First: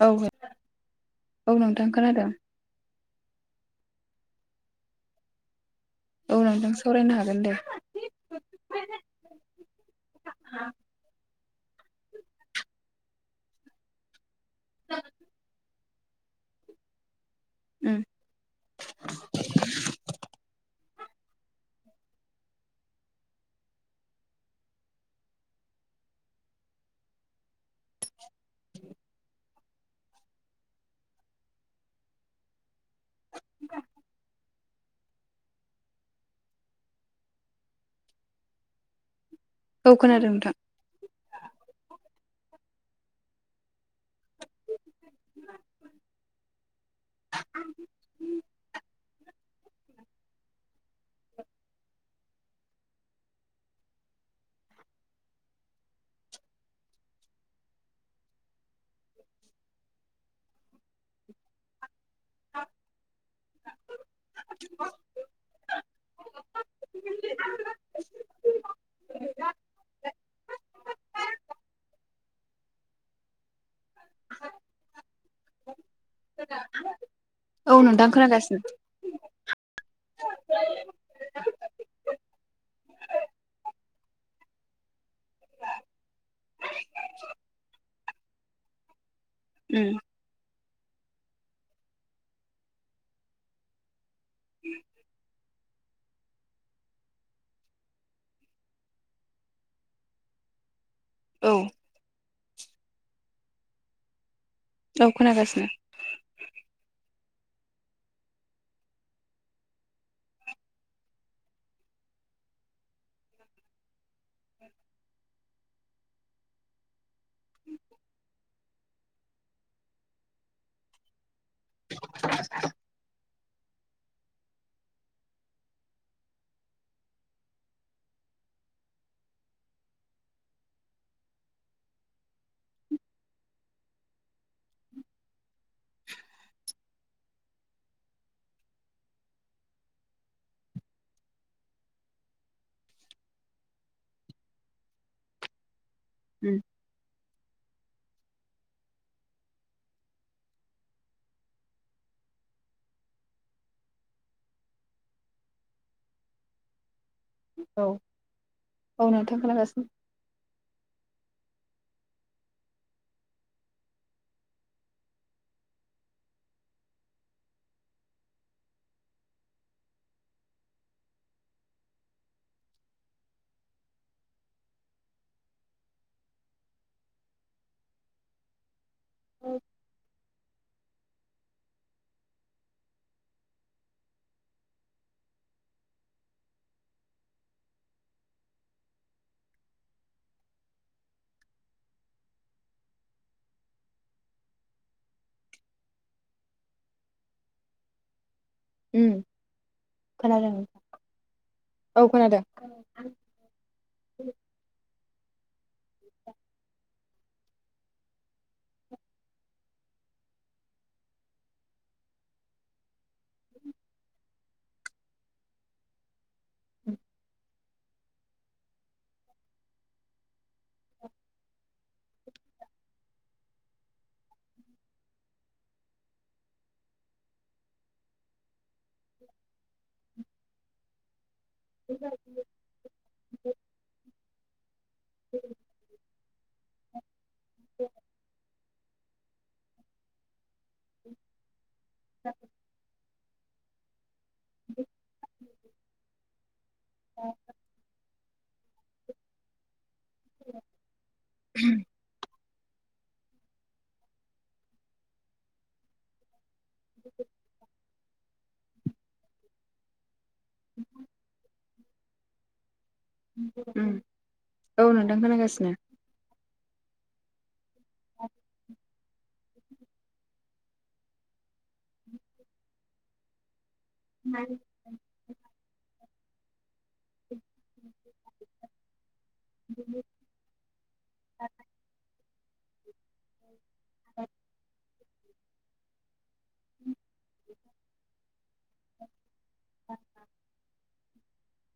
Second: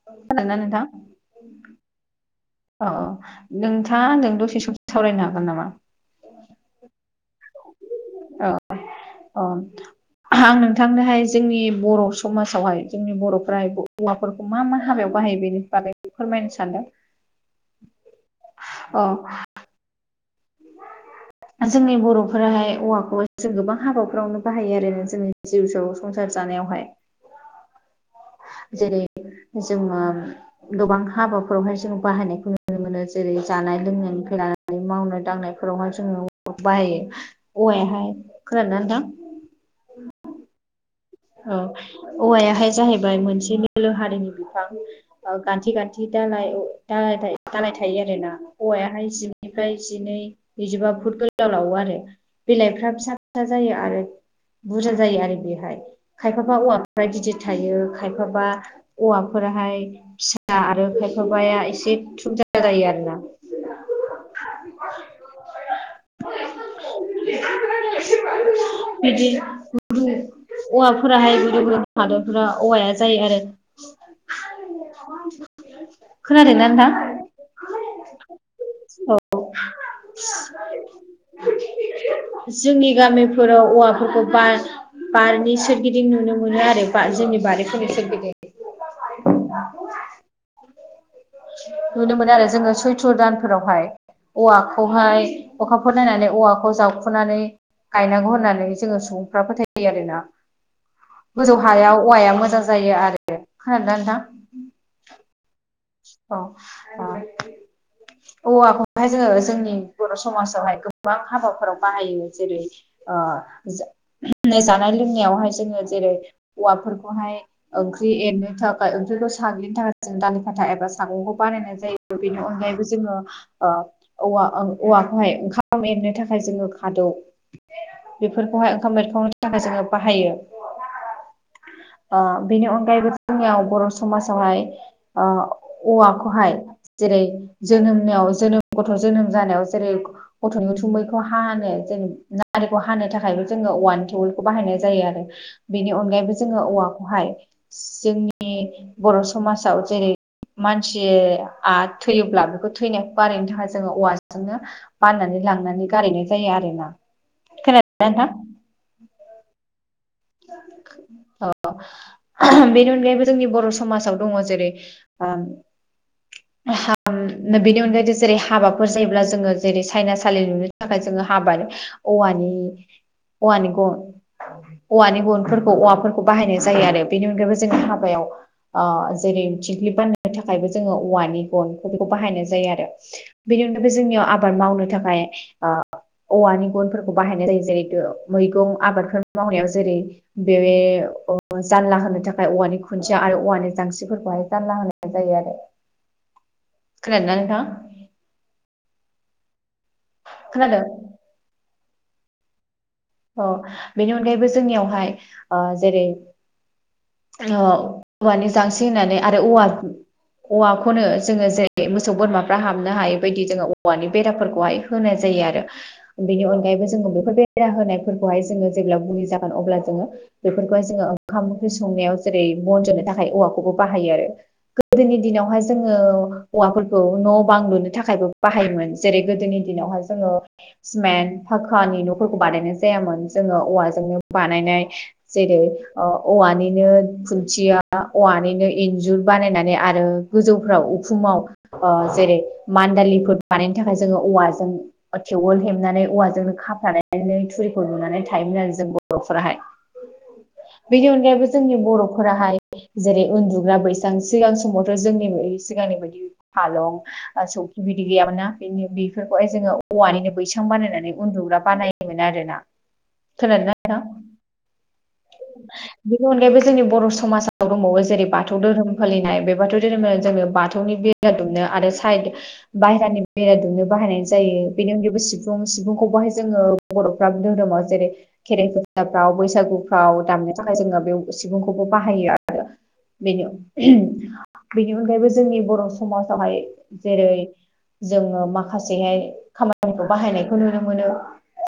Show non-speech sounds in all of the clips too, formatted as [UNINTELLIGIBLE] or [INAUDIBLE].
औ औ नोंथां खोनादों। औ नोंथाङा आंजों दसे सम सावरायनो हागोन नामा? औ नोंथां सावरायनो हागोन दे। औ अ आं नोंथांनोहाय जोंनि बर' समाजावहाय जोंनि बर'फ्रा हौवाफोरखौ मा मा हाबायाव बाहायो बेनि बागै फोरमायनो सानदों। उम अ जोंनि बर'फोराहाय औवाखौ जों गोबां हाबाफोरावनो बाहायो आरो जोंङो जिउ जो संसार जानायावहाय [INAUDIBLE] जेरै जोंङो गोबां हाबाफोरावहाय जों बाहायनायखौ नु नुनो मोनो जेरै जानाय लोंनायनिफ्राय लानानै मावनाय दांनायफोरावहाय औ बाहायो औवायाहाय खोनादोंना नोंथां? औ खोनादों नोंथां। औ औवायाहाय जाहैबाय मोनसे निलो हारिनि बिफां। गान्थि गान्थि दालाय दा- दालाय थायो आरोना। औवायाहाय जिबनिफ्राय जिनै नैजिबा फुट गोलाव लावो आरो। बिलाइफ्रा फिसा फिसा जायो आरो बुरजा जायो आरो बेहाय खायफाबा औवाफ्राय गिदिर थायो खायफाबा औवाफोराहाय फिसा आरो खायफाबाया एसे जायो आरोना। बिदि [UNINTELLIGIBLE] औवाफोराहाय गोदो गोद हादरफोरा औवाया जायो आरो। खोनादोंना नथां औ नोंथां खोनागासिनो औ [UNINTELLIGIBLE] जोंनि गामिफोराव औवाफोरखौ बारनि सोरगिदिं नुनो मोनो आरो जोंनि बारिफोरनि सोरगिदिं उम नुनो मोनो आरो जोङो सैथ्र' दानफोरावहाय औवाखौहाय अखा खौ नायनानै औवाखौ जावखुनानै गायनांगौ होननानै जोङो सुबुंफ्रा फोथायो आरोना। औ गोजौ हायाव औवाया मोजां जायो आरो खोनादोंना नोंथां औ खोनागासिनो औ आ औवाखौहाय जोङो जोंनि बर' समाजावहाय गोबां हाबाफोराव बाहायो जेरै जानाय लोंनायावहाय जोङो जेरै औवाफोरखौहाय ओंख्रि एरनो थाखाय ओंखखौ साग्लिनि थाखाय जों दालि खान्था एबा सागंखौ बानायनाय जायो बेनि अनगायैबो जोङो ओ औवा औवाखौहाय ओंखाम एरनो थाखाय जोङो खादौ बेफोरखौहाय ओंखाम बेरखांनो थाखाय जोङो बाहायो ओ बेनि अनगायैबो जोंनियाव बर' समाजावहाय ओ औवाखौहाय जेरै जोनोमनियाव जोनोम गथ' जोनोम जानायाव जेरै गथ'नि उथुमैखौ हानो जेन नारिखौ हानो थाखायबो जोङो औवानिन टेवेलखौ बाहायनाय जायो आरो बेनि अनगायैबो उम जोङो औवाखौहाय जोंनि बर' समाजाव जेरै मानसिया थैयोब्ला बेखौ थैनायखौ बानायनो थाखाय जोङो औवाजोंनो फाननानै लांनानै गारहैनाय जायो आरोना। औ खोनादोंना नोंथां? औ नोंथां खोनागासिनो अ बेनि अनगायैबो जोंनि बर' समाजाव दङ जेरै [UNINTELLIGIBLE] बेनि अनगायैबो जेरै हाबाफोर जायोब्ला जोङो जेरै साइनासालि नुनो थाखाय जोङो हाबानि औवानि औवानि गन औवानि गनफोरखौ औवाफोरखौ बाहायनाय जायो आरो बेनि अनगायैबो जोंनि हाबायाव जेरै थंख्लिब बाननो थाखायबो जोङो औवानि गनिखौ बेखौ बाहायनाय जायो आरो बेनि अनगायैबो जोंनियाव आबाद मावनो थाखाय ओ औवानि गुनफोरखौ बाहायनाय जायो जेरैथ' मैगं आबादफोर मावनायाव जेरै बे जानला होनो थाखाय औवानि खुन्थिया आरो औवानि जांस्रिफोरखौहाय जानला होनाय जायो आरो [INAUDIBLE] खोनादोंना नोथां। उम खोनादों औ खोनादों। अ बेनि अनगायैबो जोंनियावहाय ओ जेरै औवानि जांसि होननानै आरो औवा औवाखौनो जोङो जेरै मोसौ बोरमाफ्रा हाबनो हायै बायदि जोङो औवानि बेराफोरखौहाय होनाय जायो आरो बेनि अनगायैबो जों बेफोर बेरा होनाय फोरखौहाय जोङो जेब्ला बुंनि जागोन अब्ला जोङो बेफोरखौहाय जोङो ओंखाम ओंख्रि संनायाव जेरै बन जनो थाखाय औवाखौबो बाहायो आरो। गोदोनि दिनावहाय जोङो औवाफोरखौ न' बां लुनो थाखायबो बाहायोमोन। जेरै गोदोनि दिनावहाय जोङो सिमेन्ट फाखानि न'फोरखौ बानायनाय जा यामोन जोङो औवाजोंनो बानायनाय जेरै औवानिनो खुन्थिया औवानिनो इन्जुर बानायनानै आरो गोजौफ्राव उखुमाव जेरै मानदालिफोर बानायनो थाखाय जोङो औवाजों टेवोल हेबनानै औवाजोंनो खाफ्रानानै थुरिखौ थायोमोन आरो जों बर'फोराहाय बेनि अनगायैबो जोंनि बर'फोराहाय जेरै उन्दुग्रा बैसां सिगां समावथ' जोंनि सिगांनि बायदि फालं सौखि बिदि गैयामोन ना बेफोरखौहाय जोङो औवानिनो बैसां बानायनानै उन्दुग्रा बानायोमोन आरोना। उम खोनादोंना नोंथां औ नोंथां खोनागासिनो बेनि अनगायैबो जोंनि बर' समाजा दंबावो जेरै बाथौ धोरोम फालिनाय बे बाथौ धोरोमा जोङो बाथौनि बेरा दुमनो आरो साइड बायहेरानि बेरा दुमनो बाहायनाय जायो बेनि उनगायैबो सिफुं सिफुंखौबोहाय जोङो बर' बाथौ धोरोमाव जेरै खेराइ फुजाफ्राव बैसागुफ्राव दामनाय थाखाय जोङो बे सुबुंखौबो बाहायो आरो बेनि बेनि अनगायैबो जोंनि बर' समाजावहाय जेरै जोङो माखासेहाय खामानिखौ बाहायनायखौ नुनो मोनो।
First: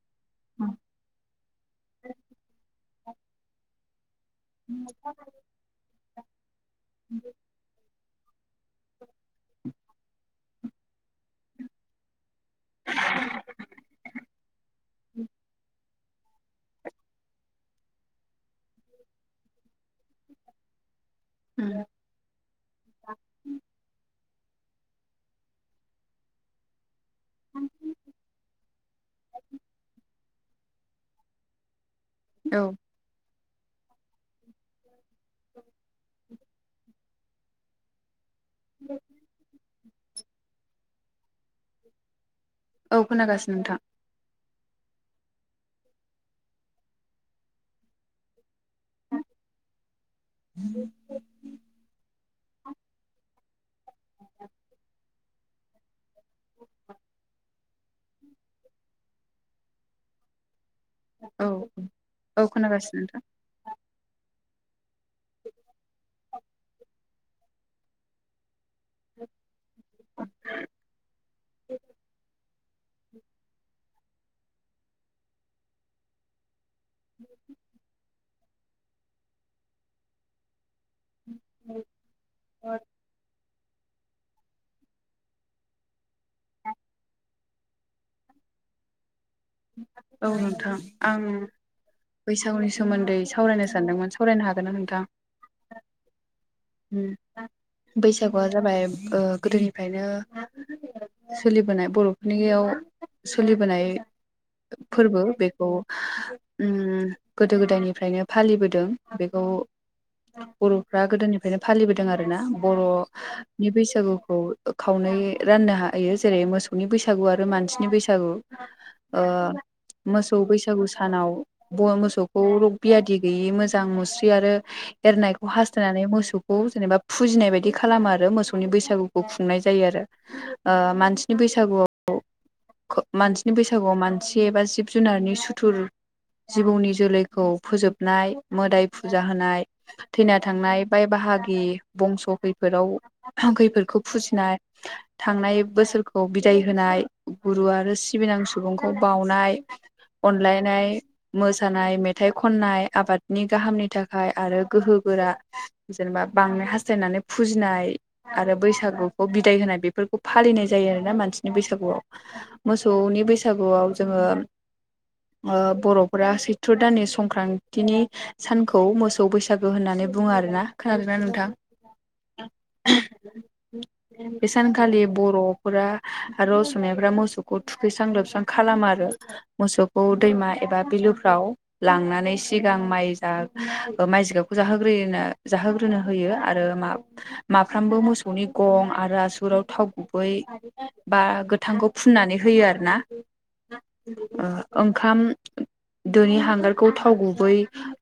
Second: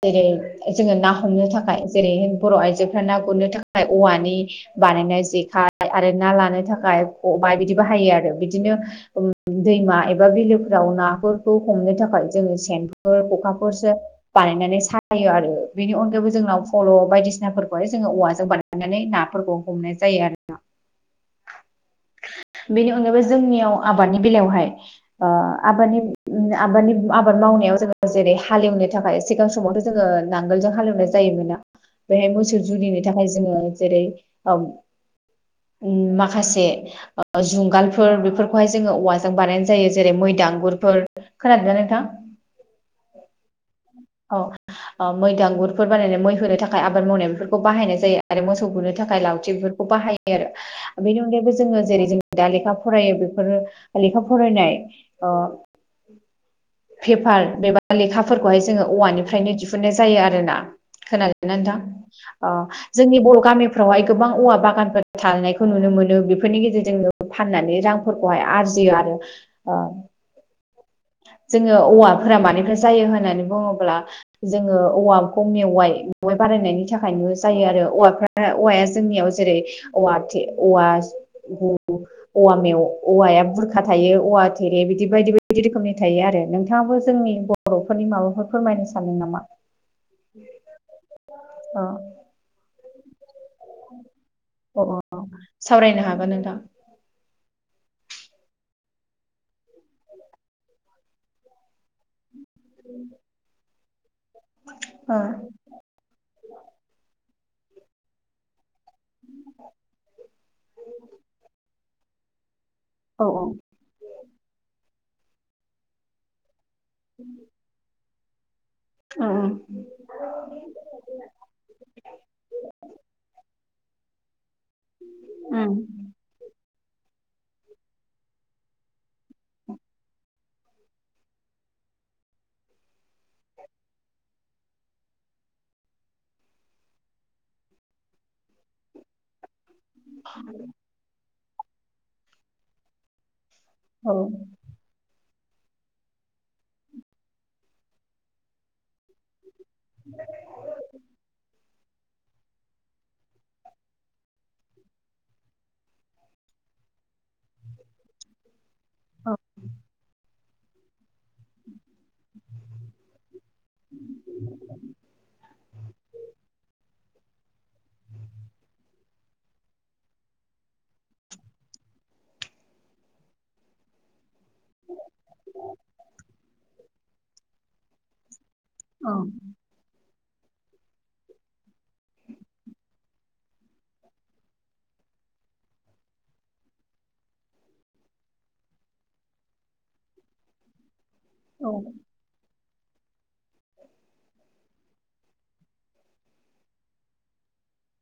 जेरै जोङो ना हमनो थाखाय जेरै बर' आइजोफ्रा ना गुरनो थाखाय औवानि बानायनाय जेखाय आरो ना लानो थाखाय खबाइ बिदि बाहायो आरो बिदिनो ओ दैमा एबा बिलोफोराव नाफोरखौ हमनो थाखाय जोङो सेनफोर खखाफोरसो बानायनानै सायो आरो बेनि अनगायैबो जोंनाव फल' बायदिसिनाफोरखौहाय जोङो औवाजों बानायनानै नाफोरखौ हमनाय जायो आरो ना। उम बेनि अनगायै जोंनियाव आबादनि बेलायावहाय आ आबादनि आबादनि आ आबाद मावनायाव जोङो जेरै हालेवनो थाखाय सिगां समावथ' जोङो नांगोलजों हालेवनाय जायोमोनना? बेहाय औ मोसौ जुरिनो थाखाय जोङो जेरै ओम माखासे जुंगालफोर बेफोर खौहाय जोङो औवाजों बानायनाय जायो जेरै मैदांगुरफोर खोनादोंना नोंथां? औ खोनागासिनो नोंथां। औ मैदांगुरफोर बानायनानै मै होनो थाखाय आबाद मावनाय बेफोरखौ बाहायनाय जायो। आरो मोसौ बुनो थाखाय लावथि बेफोरखौ बाहायो आरो बेनि अनगायैबो जोङो जेरै जों दा लेखा फरायो बेफोरो लेखा फरायनाय ओ फेपार बेबा लेखाफोरखौहाय जोङो औवानिफ्रायनो दिहुनन्नाय जायो आरो ना। औ खोनादोंना औ नोंथां खोनागासिनो जोंनि नोंथां बर' गामि फावहाय गोबां औवा बागानफोर थानायखौ नुनो मोनो बेफोरनि गेजेरजोंनो फाननानै रां फोरखौहाय आरजियो आरो ओ जोङो औवाफोरा मानिफ्राय जायो होननानै बुङोब्ला जोङो औवाखौ मेवाय मेवाय बारायनायनि थाखायनो जायो आरो औवाफ्रा औवाया जोंनियाव जेरै औवा थे औवा औवा मेवा औवाया बुरखा थायो औवा थेरे बिदि बायदि बायदि रोख खोमनि थायो आरो नोंथाङाबो जोंनि बर'फोरनि माबाफोर फोरमायनो सानदों नामा? औ नोंथां आं अ बैसागुनि सोमोन्दै सावरायनो सा सानदोंमोन सावरायनो हागोन ना अ अ नोंथां? सावरायनो हागोन नोंथां। बैसागुआ जाबाय गोदोनिफ्रायनो सोलिबोनाय बर'फोरनियाव सोलिबोनाय फोरबो बे खौ उम गोदो गोदायनिफ्रायनो फालिबोदों। बेखौ बर'फ्रा गोदोनिफ्रायनो फालिबोदों आरोना बर' औ नि बैसागुखौ खावनै राननो हायो जेरै मोसौनि बैसागु आरो मानसि नि बैसागु ओ मोसौ बैसागु सानाव मोसौखौ रग बियादि गैयि मोजां मुस्रि आरो एरनायखौ हास्थायनानै मोस सौखौ जेनेबा फुजिनाय बायदि खालामो आरो मोसौनि बैसागुखौ खुंनाय जायो आरो ओ मानसिनि बैसागुआव ख मानसिनि बैसागुआव मानसि एबा जिब जुनारनि सुथुर जिबौनि जोलैखौ फोजोबनाय मोदाय फुजा होनाय। थैना थांनाय बाय बाहागि बंस' खैफोदाव खैफोदखौ औ फुजिनाय [INAUDIBLE] थांनाय बोसोरखौ बिदाय होनाय गुरु आरो सिबिनां सुबुंखौ बावनाय। [INAUDIBLE] अनलायनाय मोसानाय मेथाइ खननाय आबादनि गाहामनि थाखाय आरो गोहो गोरा जेनेबा बांनाय हास्थायनानै फुजिनाय आरो बैसागुखौ औ बिदाय होनाय बेफोरखौ फालिनाय जायो आरोना मानसिनि बैसागुआव मोसौनि बैस सागुआव जोङो ओ बर'फोरा सैथ्र' दाननि संक्रान्तिनि सानखौ मोसौ बैसागु होननानै बुङो आरो ना? खोनादोंना नोंथां? बे सानखालि बर'फोरा आरो असमियाफोरा मोसौखौ थुखैस्रां लोबस्रां खालामो आरो मोसौखौ दैमा एबा बिलोफ्राव लांनानै सिगां माइ जा ओ माइ जिगाबखौ जाहोग्रोयोनो। जाहोग्रोनो होयो आरो मा माफ्रोमबो मोसौनि गं आरो आसुगुराव थाव गुबै बा औ गोथांखौ फु फुननानै होयो आरो ना ओ ओंखाम दोनि हांगारखौ थाव गुबै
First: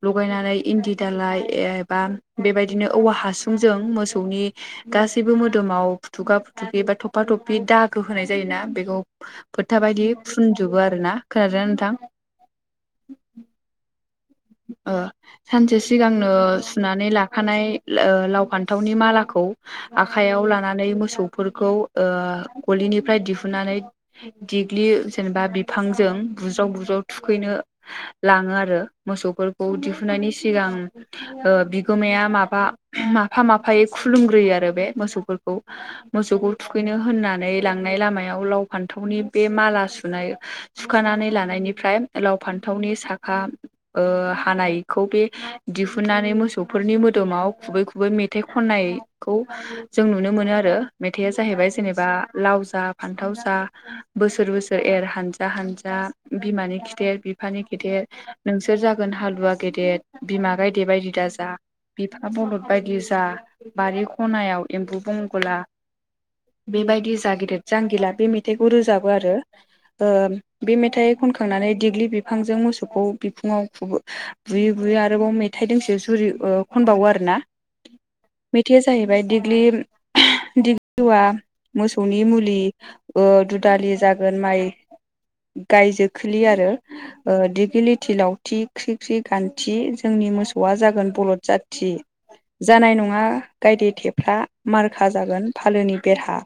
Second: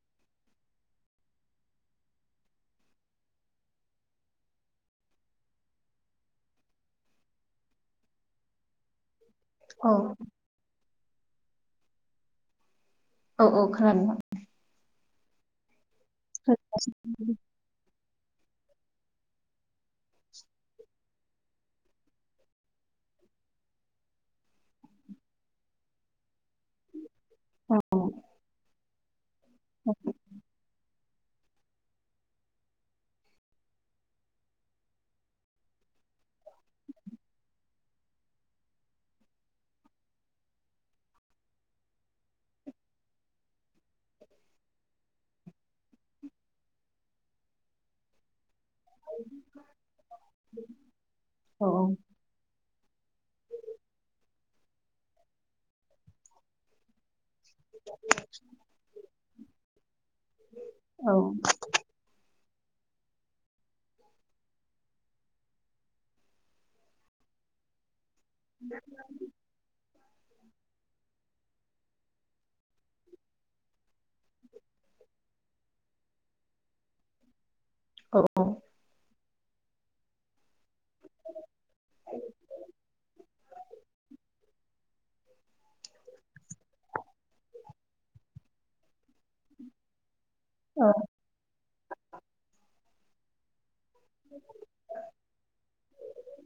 लगायनानै इन्दि दालाय एबा बेबायदिनो औवा हासुंजों मोसौनि गासैबो मोदोमाव फुथुगा फुथुखि बा थफा थफि दागो होनाय जायो ना बेखौ फोथा औ बादि फुनजोबो आरोना खोनादोंना नोंथां? औ औ खोनादो नोंथां। ओ सानसे सिगांनो सुनानै लाखानाय लो लाव फान्थावनि मालाखौ आखाइयाव लानानै मोसौफोरखौ ओ गलिनिफ्राय दिहुननानै देग्लि जेनेबा बिफांजों बुज्राव बुज्राव थुखैनो औ लाङो आरो मोसौफोरखौ दिहुननायनि सिगां ओ बिगोमाया माबा माफा माफायै खुलुमग्रोयो आरो बे मोसौफोरखौ। मोसौखौ थुखैनो होननानै लांनाय लामायाव लाव फान्थावनि बे माला सुनाय सुखानानै लानायनिफ्राय लाव फान्थावनि साखा ओ हानायखौ बे दिहुननानै मोसौफोरनि मोदोमाव खुबै खुबै मेथाइ खननाय खौ जों नुनो मोनो आरो मेथाइया औ जाहैबाय जेनेबा लाव जा फान्थाव जा बोसोर बोसोर एर हानजा हानजा बिमानि खिथेर बिब फानि खिथेर नोंसोर जागोन हालुवा गेदेर बिमा गायदे बायदि औ दाजा बिफा बरलद बायदि जा बारि खनायाव एम्बु बंगला बेबायदि जा गिदिद जांगिला बे मे थाइखौ रोजाबो आरो ओ बे मेथाइ खनखांनानै दिग्लि बिफांजों मोसौखौ बि खुङाव खुबो बुयै बुयै आरोबाव मेथाइ दोंसे जुरि ओ खनबावो आरोना? मेथाइया जाहैबाय दिग लिम दिगलिवा मोसौनि मुलि। ओ दुदालि जागोन माइ गाय जोखोलि आरो। ओ दिगिलिथ थि लावथि ख्रि ख्रि गान्थि जोंनि मोसौआ जागोन बलद जाथि। जानाय नङा गायदे थेफ्रा मारखा जागोन फालोनि बेरहा।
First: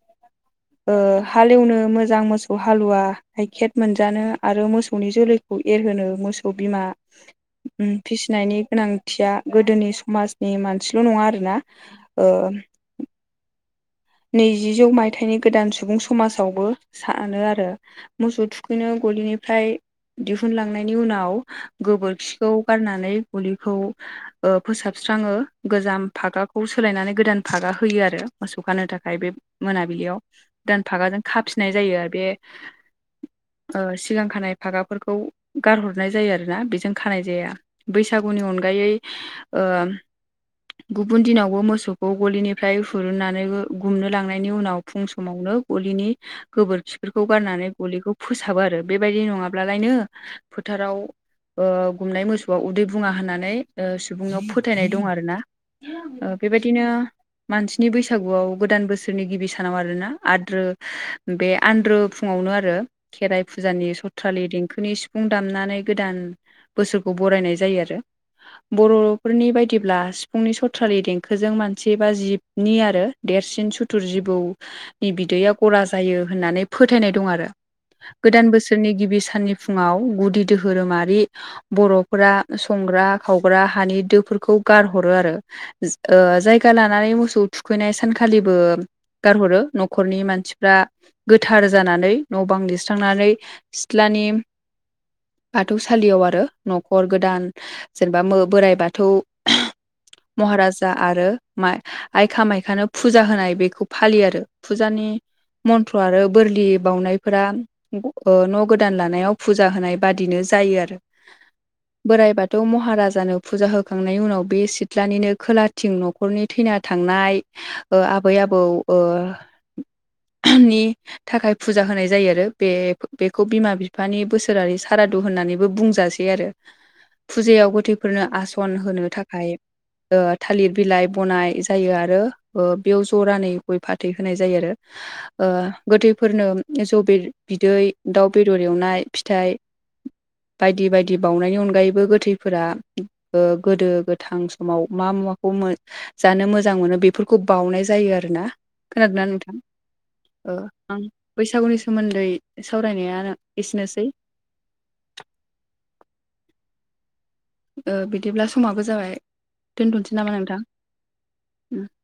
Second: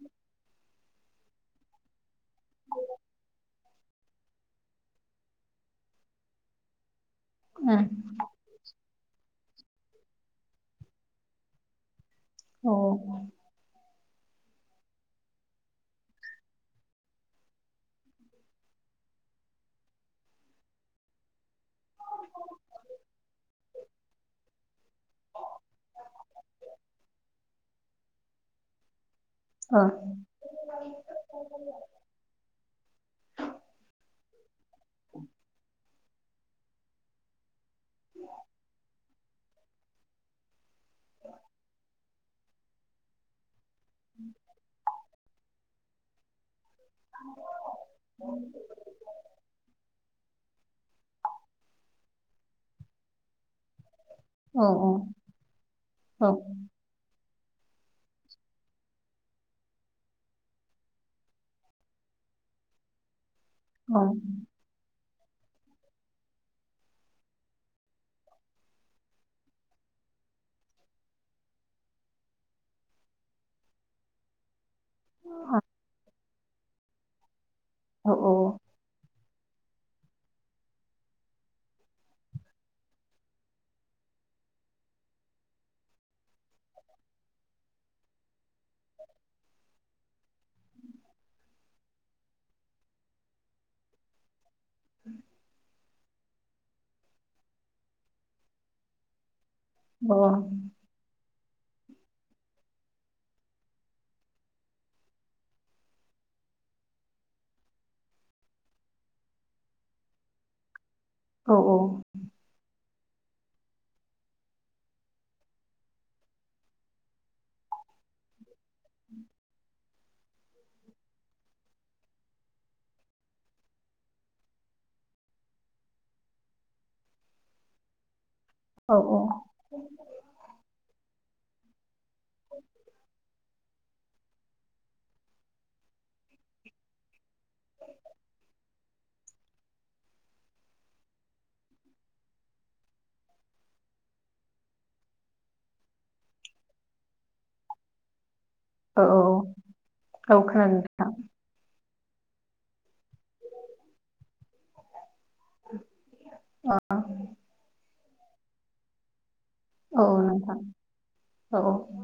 ओ हालेवनो मोजां मोसौ हालुवा गाइखेेर मोनजानो आरो मोसौनि जोलै खौ एरहोनो मोसौ बिमा उम फिसिनायनि गोनांथिया गोदोनि समाजनि मानसिल' नङा आरोना ओ औ। नैजिजौ मायथाइनि गोदान सुबुं समाजावबो सानो आरो। मोसौ थुखैनो गलिनिफ्राय दिहुनलांनायनि उनाव गोबोरखिखौ गारनानै गलिखौ ओ फोसाबस्राङो गोजाम फागाखौ सोलायनानै गोदान फागा होयो आरो मोसौ खानो थाखा खाय बे मोनाबिलियाव गोदानफागाजों खाफिननाय जायो आ बे ओ सिगां खानाय फागाफोरखौ गारहर नाय जायो आरोना बेजों खानाय जाया। बैसागुनि अनगायै गुबुन दिनावबो मोसौखौ गलिनिफ्राय हुरुननानैबो गुमनो लांनायनि उनाव फुं समावनो गलिनि गोबोरखि फोरखौ गारनानै गलिखौ फोसाबो आरो। बेबायदि नङाब्लालायनो फोथाराव ओ गुमनाय मोसौआ उदै बुङा होननानै ओ सुबुंनाव फोथायनाय दं आरोना। ओ बेबायदिनो मानसिनि बैसागुआव गोदान बोसोरनि गिबि सानाव आरोना आद्रो बे आन्द्रो फुङावनो आरो खेराइ फुजानि सथ्रालि देंखोनि सि फुं दामनानै गोदान बोसोरखौ बरायनाय जायो आरो। बर'फोरनि बायदिब्ला सिफुंनि सथ्रालि देंखोजों मानसि बा जिबनि आरो देरसिन सुथुर जिबौनि बिदैया गला जायो होननानै फोथायनाय दं आरो। गोदान बोसोरनि गिबि साननि फुङाव गुदि धोहोरोमारि बर'फोरा संग्रा खावग्रा हानि दोफोरखौ गारहरो आरो। ज ओ जायगा लानानै मोसौ थुखैनाय सानखालिबो गारहरो न'खरनि मानसिफ्रा गोथार जानानै न' बां लिरस्रांनानै सिथ्लानि उम बाथौसालियाव आरो न'खर गोदान जेनेबा मो बोराइ बाथौ। महाराजा आरो मा आय कामायखानो फुजा होनाय बेखौ फालियो आरो फुजानि मन्थ्र आरो बोरलि बाउनायफोरा नंगौ ओ न' गोदान लानायाव फुजा होनाय बादिनो जायो आरो। औ औ। बोराइ बाथौ महाराजानो फुजा होखांनायनि उनाव बे सिथ्लानिनो खोलाथिं न' खरनि थैना थांनाय ओ आबै आबौ ओ नि थाखाय फुजा होनाय जायो आरो। बे-बेखौ बिमा बिफानि बोसोरारि सारादु होननानैबो बुंजासै बे आरो फुजायाव गोथै फोरनो आसन होनो थाखाय थालिर बिलाइ बनाय जायो आरो ओ बेयाव जरानै गय फाथै होनाय जायो आरो। ओ गोथैफोरनो जौ बे बिदै दाउ बेदर एवनाय फिथाइ बायदि बायदि बाउनायनि अनगायैबो गोथैफोरा ओ गोदो गोथां समाव मा मुवाखौ मो जानो मोजां मोनो बे फोरखौ बाउनाय जायो आरोना। औ खोनादोंना नोंथां? खोनादों ओ ओं। बैसागुनि सोमोन्दै सावरायनाया आ एसेनोसै। अ। ओ बिदिब्ला समाबो जाबाय औ दोनथ'नोसै नामा नोंथां अ औ